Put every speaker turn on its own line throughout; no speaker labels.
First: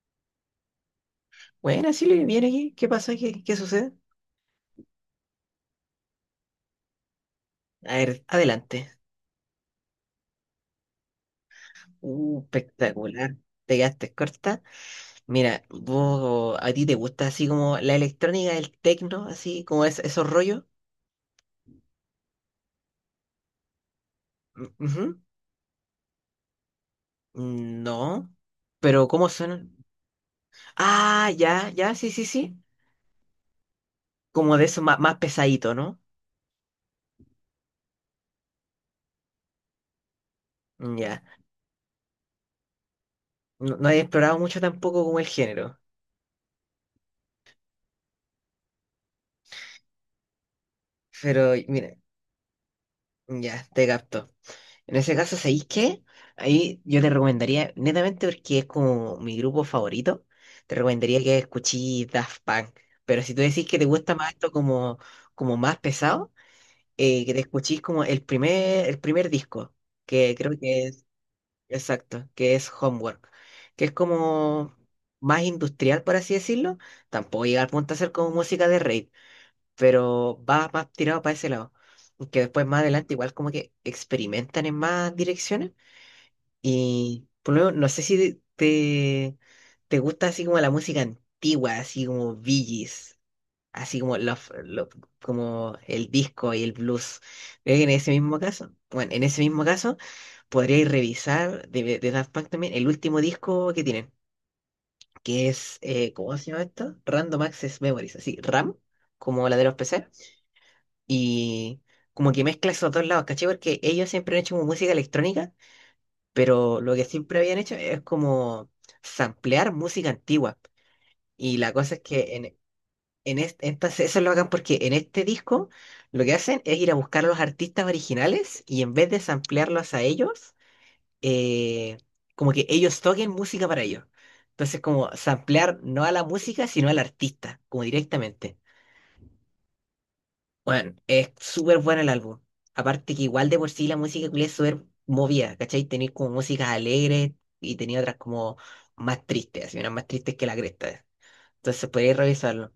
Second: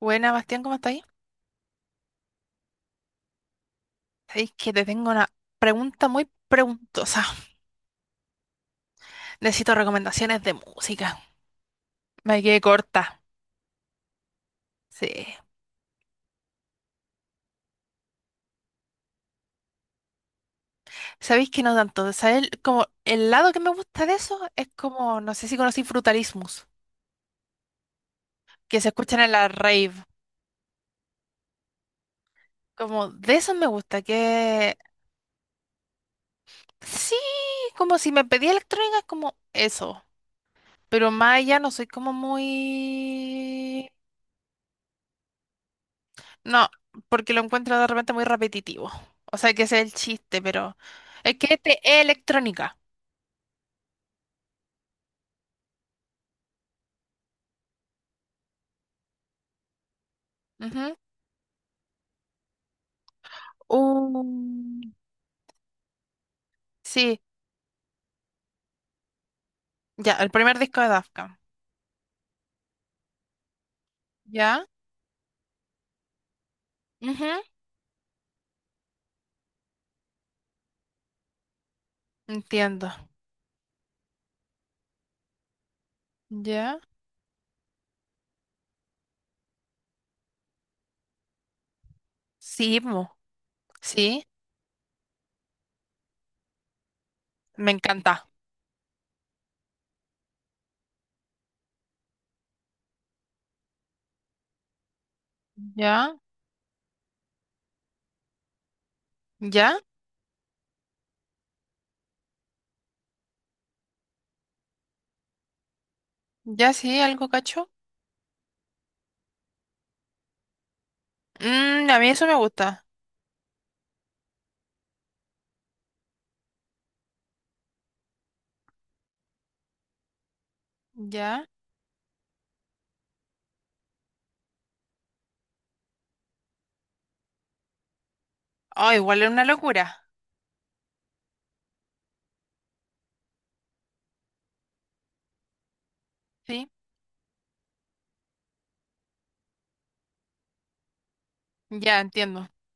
Buena, Bastián, ¿cómo estáis?
Bueno, así lo viene aquí. ¿Qué pasa? ¿Qué sucede?
Sabéis que te tengo una pregunta muy preguntosa.
A ver, adelante.
Necesito recomendaciones de música. Me quedé corta.
Espectacular. Te quedaste corta.
Sí.
Mira, vos, ¿a ti te gusta así como la electrónica, el tecno, así como es, esos rollos?
Sabéis que no tanto. ¿Sabéis? Como el lado que me gusta de eso es
Mm, ujú.
como, no sé si conocí Frutalismus,
Mm, no.
que se
Pero
escuchan
¿cómo
en la
suenan?
rave.
Ah, ya, ya, sí, sí, sí.
Como de eso me gusta,
Como de
que
eso más, más pesadito, ¿no?
sí, como si me pedía electrónica, es como eso.
Mm,
Pero
ya.
más allá no soy como
No,
muy.
no he explorado mucho tampoco como el género.
No, porque lo encuentro de repente muy repetitivo. O sea, que ese es el chiste, pero es
Pero
que este
mira,
es electrónica.
ya, te capto. En ese caso, ¿sabéis qué? Ahí yo te recomendaría, netamente porque es como mi grupo favorito, te
Ujú.
recomendaría que escuchís Daft Punk. Pero si tú decís que te gusta
Uh,
más esto como más pesado,
Sí,
que te escuchís como el primer disco,
ya, el
que creo
primer disco
que
de
es,
Daft Punk.
exacto, que es Homework, que es
Ya.
como más industrial, por así decirlo.
Ujú.
Tampoco llega al punto de ser como música de rave, pero va más tirado para ese lado. Que después más
Entiendo.
adelante igual como que experimentan en más direcciones.
¿Ya?
Y por lo menos, no sé si te gusta así como la música antigua, así como Bee
Sí, mo.
Gees, así como,
Sí,
como el disco y el blues.
me
Creo que en ese
encanta.
mismo caso, bueno, en ese mismo caso, podríais revisar de Daft Punk también el último disco que tienen, que es,
¿Ya?
¿cómo se llama esto? Random Access Memories, así, RAM, como la de los
¿Ya?
PC. Y como que mezcla esos dos lados, ¿cachai? Porque ellos siempre han hecho como música electrónica
¿Ya
pero lo
sí?
que
¿Algo
siempre habían
cacho?
hecho es como samplear música antigua. Y la cosa
A
es
mí eso me
que en,
gusta.
en es- estas, eso lo hagan porque en este disco lo que hacen es ir a buscar a los artistas originales y en vez de samplearlos a ellos,
¿Ya?
eh, como que ellos toquen música para ellos. Entonces, como samplear no a la música, sino al artista, como directamente.
Oh, igual es una locura.
Bueno, es súper bueno el álbum. Aparte que igual de por sí la música culia es súper movida, ¿cachai? Tenía como
Sí,
músicas alegres y tenía otras como más tristes, así unas más tristes que la cresta. Entonces
ya
podría
entiendo.
revisarlo.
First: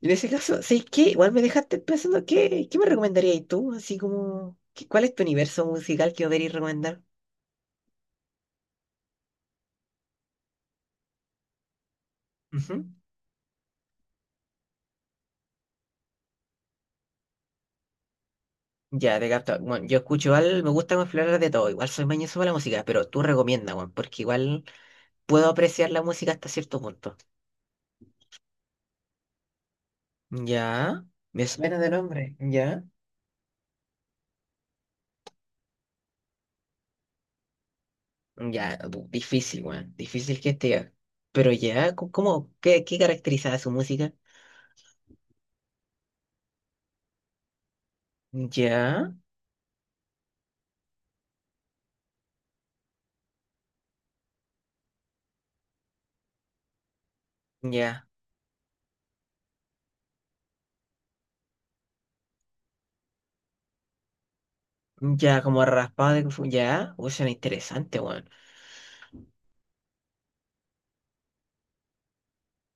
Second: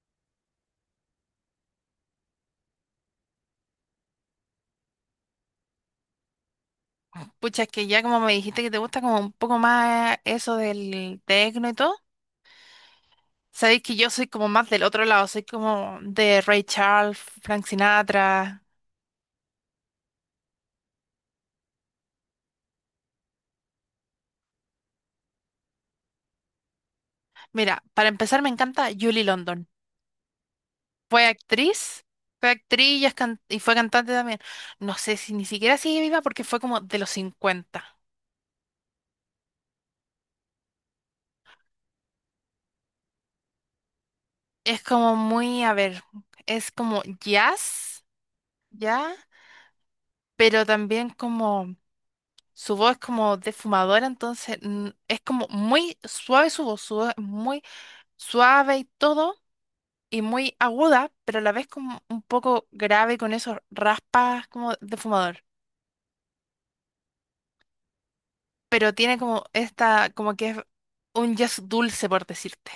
Y en ese caso, ¿sabes qué? Igual me dejaste pensando, ¿qué me recomendarías tú? Así como, ¿cuál es tu universo musical que deberías recomendar?
Pucha, es que ya como me dijiste que te gusta como un poco más eso del tecno y todo.
Ujú.
Sabéis que yo soy como más del otro lado, soy como de Ray Charles, Frank Sinatra.
Ya, te capto. Bueno, yo escucho igual, me gusta explorar de todo. Igual soy mañoso para la música, pero tú recomienda, bueno, porque igual puedo apreciar la música hasta cierto punto.
Mira, para empezar me encanta Julie London.
Ya,
Fue
me suena de
actriz,
nombre,
fue
ya.
actriz y, y fue cantante también. No sé si ni siquiera sigue viva porque fue como de los 50.
Ya, difícil, weón, difícil que esté. Pero ya, ¿cómo? ¿Qué caracterizaba su música?
Es como muy, a ver, es como jazz,
Ya,
¿ya? Pero también como su voz es como defumadora, entonces es como muy suave su voz es muy
ya,
suave y todo y muy aguda, pero a la vez como un poco grave con esos raspas como de
ya,
fumador.
como raspado ya, uy, suena interesante, weón.
Pero tiene como esta, como que es un jazz dulce, por decirte.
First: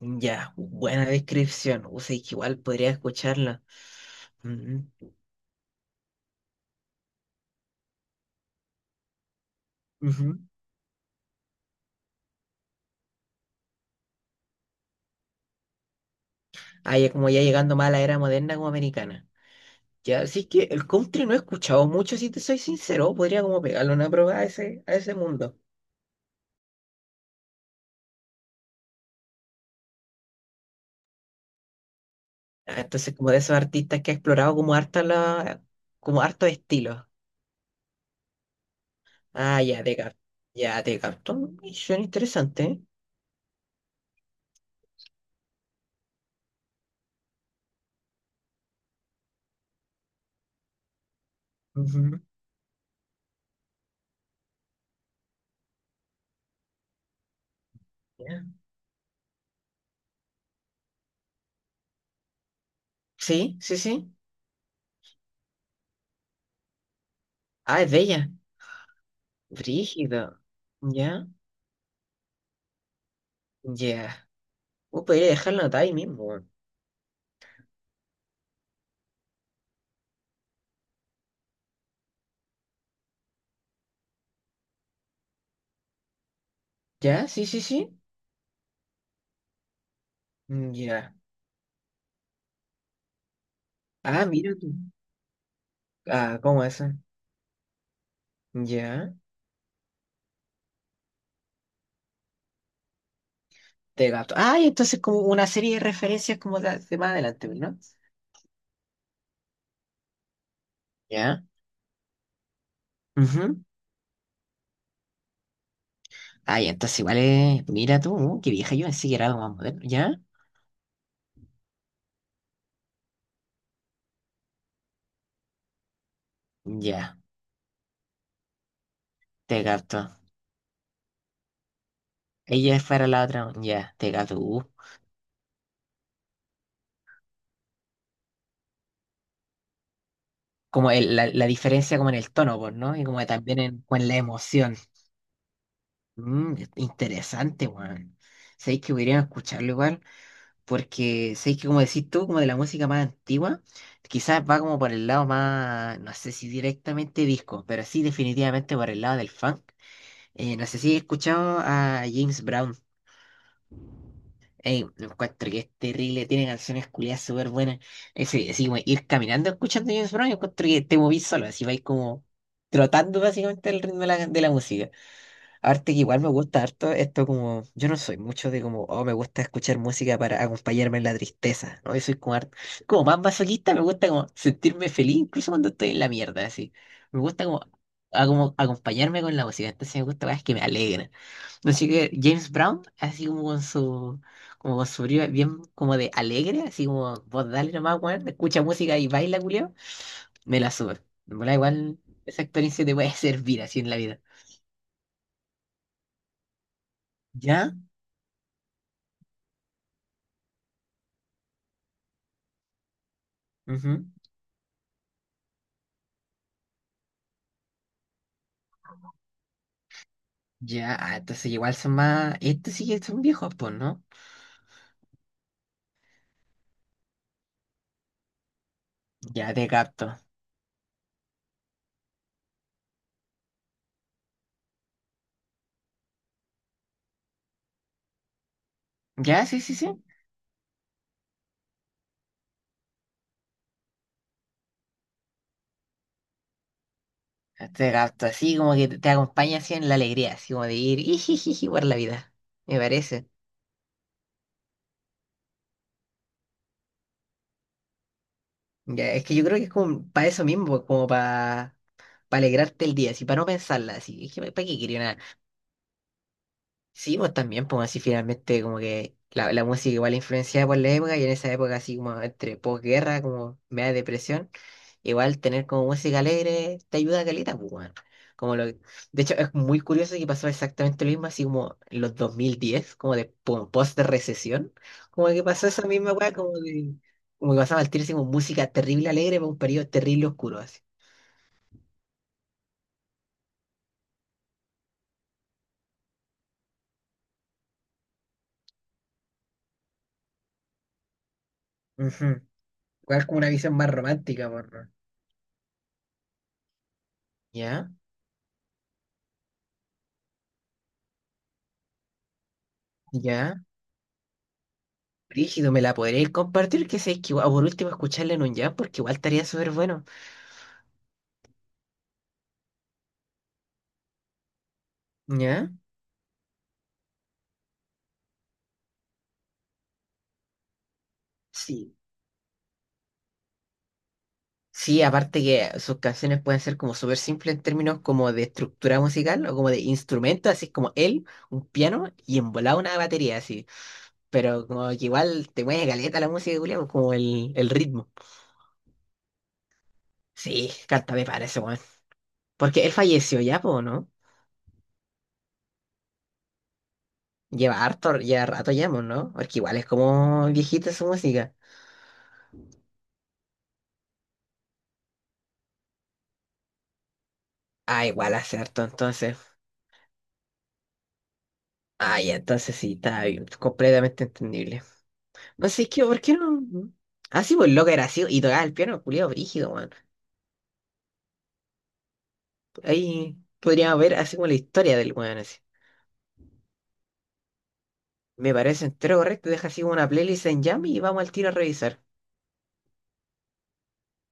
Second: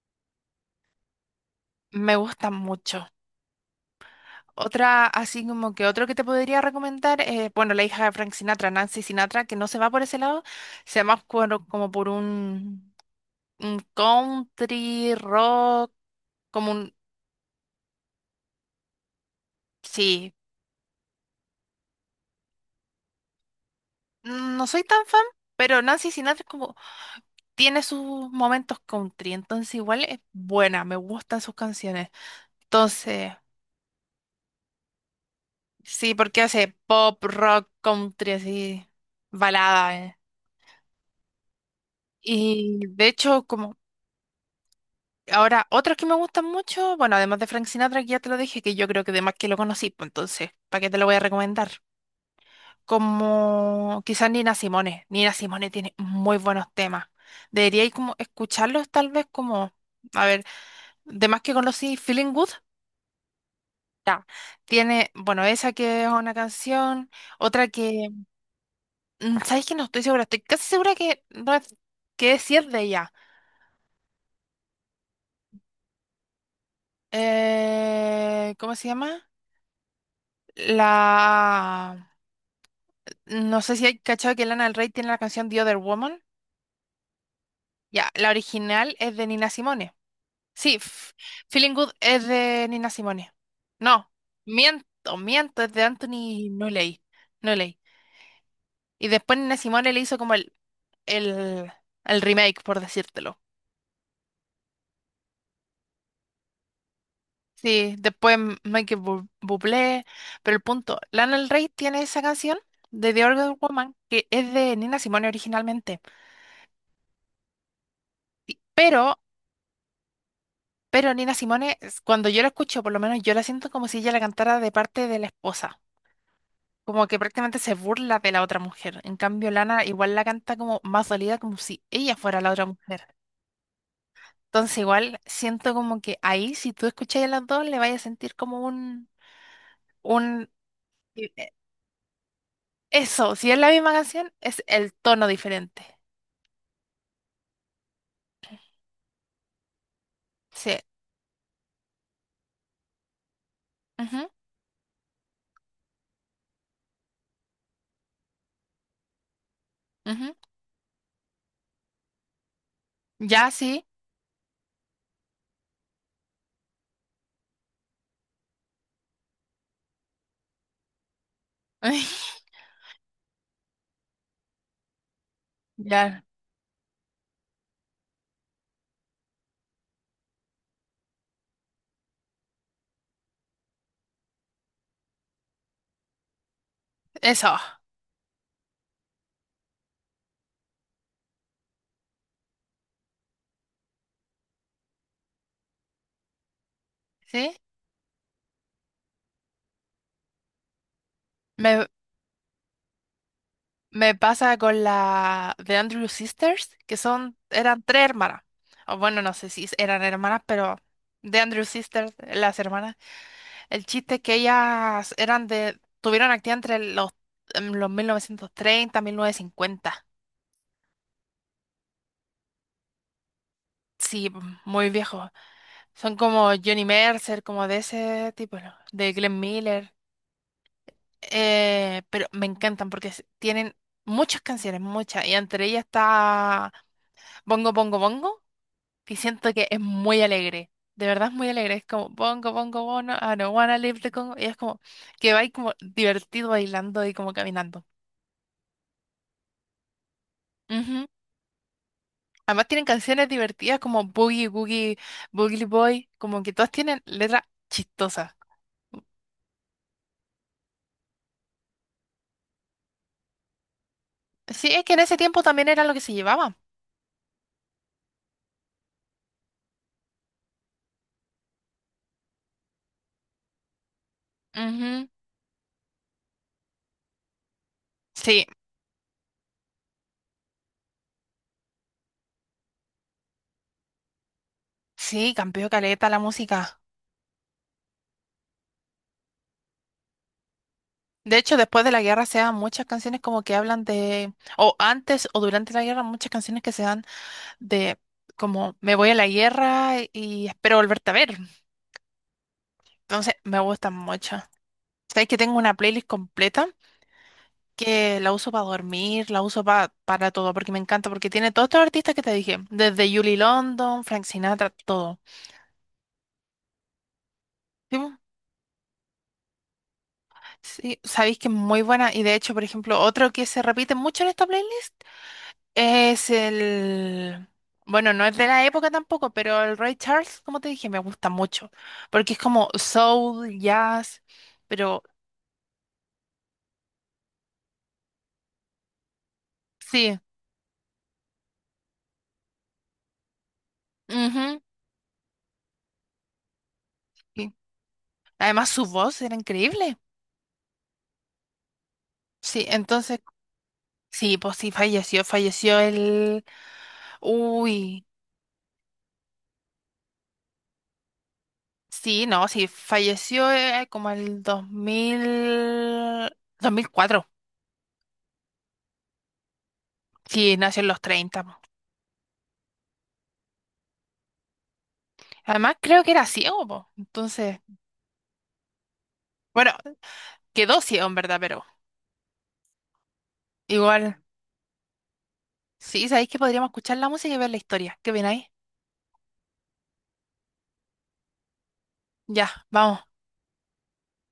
Ya, buena descripción, o
Me
sea, que
gusta
igual podría
mucho.
escucharla. Ujú,
Otra, así como que otro que te podría recomendar, bueno, la hija de Frank Sinatra, Nancy Sinatra, que no se va por ese
ujú.
lado, se va más como por un country rock, como un,
Ah, ya como ya llegando más a la era moderna como americana. Ya,
sí,
así que el country no he escuchado mucho, si te soy sincero, podría como pegarle una prueba a
No soy
ese, a
tan
ese
fan,
mundo.
pero Nancy Sinatra es como tiene sus momentos country, entonces igual es buena, me gustan sus canciones.
Ah, entonces, como
Entonces,
de esos artistas que ha explorado como
sí,
como
porque
harto
hace
estilos.
pop, rock, country, así,
Ah, ya,
balada.
te
eh.
capto. Ya, te capto. Mm, suena interesante,
Y
¿eh?
de hecho, como ahora, otros que me gustan mucho, bueno, además de Frank Sinatra, que ya te lo dije, que yo creo que además que lo conocí, pues entonces, ¿para qué te lo voy a recomendar?
Ujú.
Como quizás Nina Simone. Nina Simone tiene muy buenos temas. Deberíais como
Ya.
escucharlos tal vez como... A ver, de más que conocí Feeling Good.
Sí, sí, sí.
Ya. Tiene, bueno, esa que es una canción, otra
Ah, es de
que,
ella.
¿sabes que no estoy segura, estoy
Brígido.
casi segura que,
Ya,
no es- que es, sí es de ella.
ya. Podría dejarlo anotado ahí mismo. Weón.
¿Cómo se llama? La... No sé si hay cachado que Lana del Rey tiene la canción The Other Woman.
Ya, sí, sí, sí.
Ya, la original es de Nina Simone.
Mm,
Sí,
ya.
Feeling Good es de Nina Simone. No,
Ah, mira tú.
miento, miento, es de
Ah,
Anthony
¿cómo eso?
Nolley. Nolley. Y
Ya.
después Nina Simone le hizo como el el, el remake, por decírtelo.
Te capto. Ah, y entonces como una serie de referencias como de más adelante, ¿no?
Sí, después Michael Bublé, pero el punto, Lana
Ya.
del Rey tiene esa canción de The Organ
Ujú.
Woman que es de Nina Simone originalmente,
Ah, ya, entonces igual es. Mira tú, qué vieja, yo pensé que
pero,
era algo más moderno. ¿Ya?
pero Nina Simone, cuando yo la escucho, por lo menos yo la siento como si ella la cantara de parte de la esposa, como que
Ya,
prácticamente se burla de la otra mujer. En cambio,
te
Lana
capto.
igual la canta como más dolida, como si ella fuera la otra
Ella es
mujer.
para la otra. Ya, te capto.
Entonces igual siento como que ahí, si tú escuchas a las dos, le vayas a sentir como un, un
Como la diferencia como en el tono, pues, ¿no? Y como
Eso, si es
también
la misma
con la
canción, es
emoción.
el tono diferente.
Interesante, weón. Sabéis que podrían escucharlo igual,
Sí.
porque sabéis que como decís tú, como de la música más antigua,
Ujú,
quizás va como por el lado más, no sé si directamente disco, pero sí definitivamente por el lado del funk.
ujú.
No sé si he escuchado a James Brown.
Ya, sí.
Ey, lo encuentro que es terrible, tiene canciones culiadas súper buenas. Ese, así como ir caminando escuchando James Brown, yo encuentro que te movís solo, así vais como trotando básicamente el ritmo de la música. Arte que igual
Ya.
me gusta harto, esto como, yo no soy mucho de como, oh, me gusta escuchar música para acompañarme en la tristeza, ¿no? Yo soy como, como más masoquista, me gusta como sentirme feliz, incluso cuando estoy en la mierda, así. Me gusta
Eso.
como, como acompañarme con la música, entonces me gusta cosas que me alegran. Así que James Brown, así como con su brío bien como de alegre, así como vos
¿Sí?
dale nomás, weón, escucha música y baila, culiao, me la sube. Me da
Me,
igual, esa experiencia te puede servir así en la
me
vida.
pasa con la de Andrew Sisters, que son,
¿Ya?
eran tres hermanas. O bueno, no sé si eran hermanas, pero de Andrew Sisters, las hermanas. El
Ujú.
chiste es que ellas eran de, tuvieron actividad entre los 1930, 1950.
Ya, ah, entonces igual son más. Estos sí que son viejos, pues, ¿no?
Sí, muy viejo. Son como Johnny Mercer, como de ese tipo, ¿no? De Glenn
Ya te
Miller.
capto.
Pero me encantan porque tienen muchas canciones, muchas. Y entre ellas está Bongo Bongo Bongo, que
Ya,
siento
sí,
que
sí,
es
sí.
muy alegre. De verdad es muy alegre. Es como Bongo Bongo Bongo, I don't wanna leave the Congo. Y es como que va ahí como divertido bailando y como caminando.
Te capto, así como que te acompaña así en la alegría, así como de ir
Ujú.
y por la vida.
Además
Me
tienen canciones
parece.
divertidas como Boogie Boogie, Boogie Boy, como que todas tienen letras chistosas.
Ya, es que yo creo que es como para eso mismo, como para alegrarte el día, así para no pensarla, así. Es que para
Sí,
qué
es que
quería
en ese
nada.
tiempo también era lo que se llevaba.
Sí, vos también, pues así finalmente, como que la música igual influenciada por la época y en esa época, así como entre posguerra, como media depresión.
Ujú,
Igual tener como música alegre te ayuda a caleta, pues, weón.
sí,
De hecho, es muy curioso que pasó exactamente lo mismo, así como en los 2010 como de pum, post de recesión, como
sí,
que pasó
cambió
esa
caleta
misma
la
weá,
música.
como que pasaba el tiro así como música terrible alegre para un periodo terrible oscuro, así.
De hecho, después de la guerra se dan muchas canciones como que hablan de, o antes o durante la guerra, muchas canciones que se dan de como me voy a la guerra y espero volverte a ver.
Ujú. Igual
Entonces,
como una
me
visión más
gustan mucho.
romántica, por
Sabes que tengo una playlist completa
ya,
que la uso para dormir, la uso para todo, porque me encanta, porque tiene todos estos artistas que te dije, desde Julie
ya.
London, Frank Sinatra, todo.
Rígido, ¿me la podréis compartir? Que sé que o por último
Sí, po.
escucharla en un jam, porque igual estaría súper bueno.
Sí, sabéis que es muy buena y de hecho, por ejemplo, otro que se repite mucho en esta playlist.
¿Ya?
Es el... Bueno, no es de la época tampoco, pero el Ray Charles, como te dije, me gusta mucho.
Sí.
Porque es como soul, jazz,
Sí,
pero
aparte que sus canciones pueden ser como súper simples en términos como de estructura musical o como de
sí.
instrumento, así es como él, un piano y en volada una batería, así.
Ujú,
Pero como que igual te mueve caleta la música, Julián, como el,
sí.
el ritmo.
Además, su voz era increíble.
Sí, canta me parece, weón.
Sí,
Porque él
entonces,
falleció ya, po, ¿no?
sí, pues sí, falleció, falleció el...
Lleva
Uy,
harto, ya rato ya, po, ¿no? Porque igual es como viejita su música.
sí, no, sí, falleció como el 2004.
Ah, igual hace harto, entonces.
Sí, nació en los 30 po.
Ah, ya, entonces sí, está bien, completamente entendible.
Además,
Así
creo
que,
que
¿por
era
qué no?
ciego, po.
Mm. Ah, sí,
Entonces,
pues loca era así, y tocaba el piano, culiado brígido,
bueno,
weón.
quedó ciego en verdad, pero...
Ahí podríamos ver
Igual.
así como la historia del weón, así.
Sí, sabéis que podríamos escuchar la música y ver la historia. ¿Qué opináis?
Me parece entero correcto, deja así como una playlist en Jam y vamos al tiro a revisar.
Ya, vamos.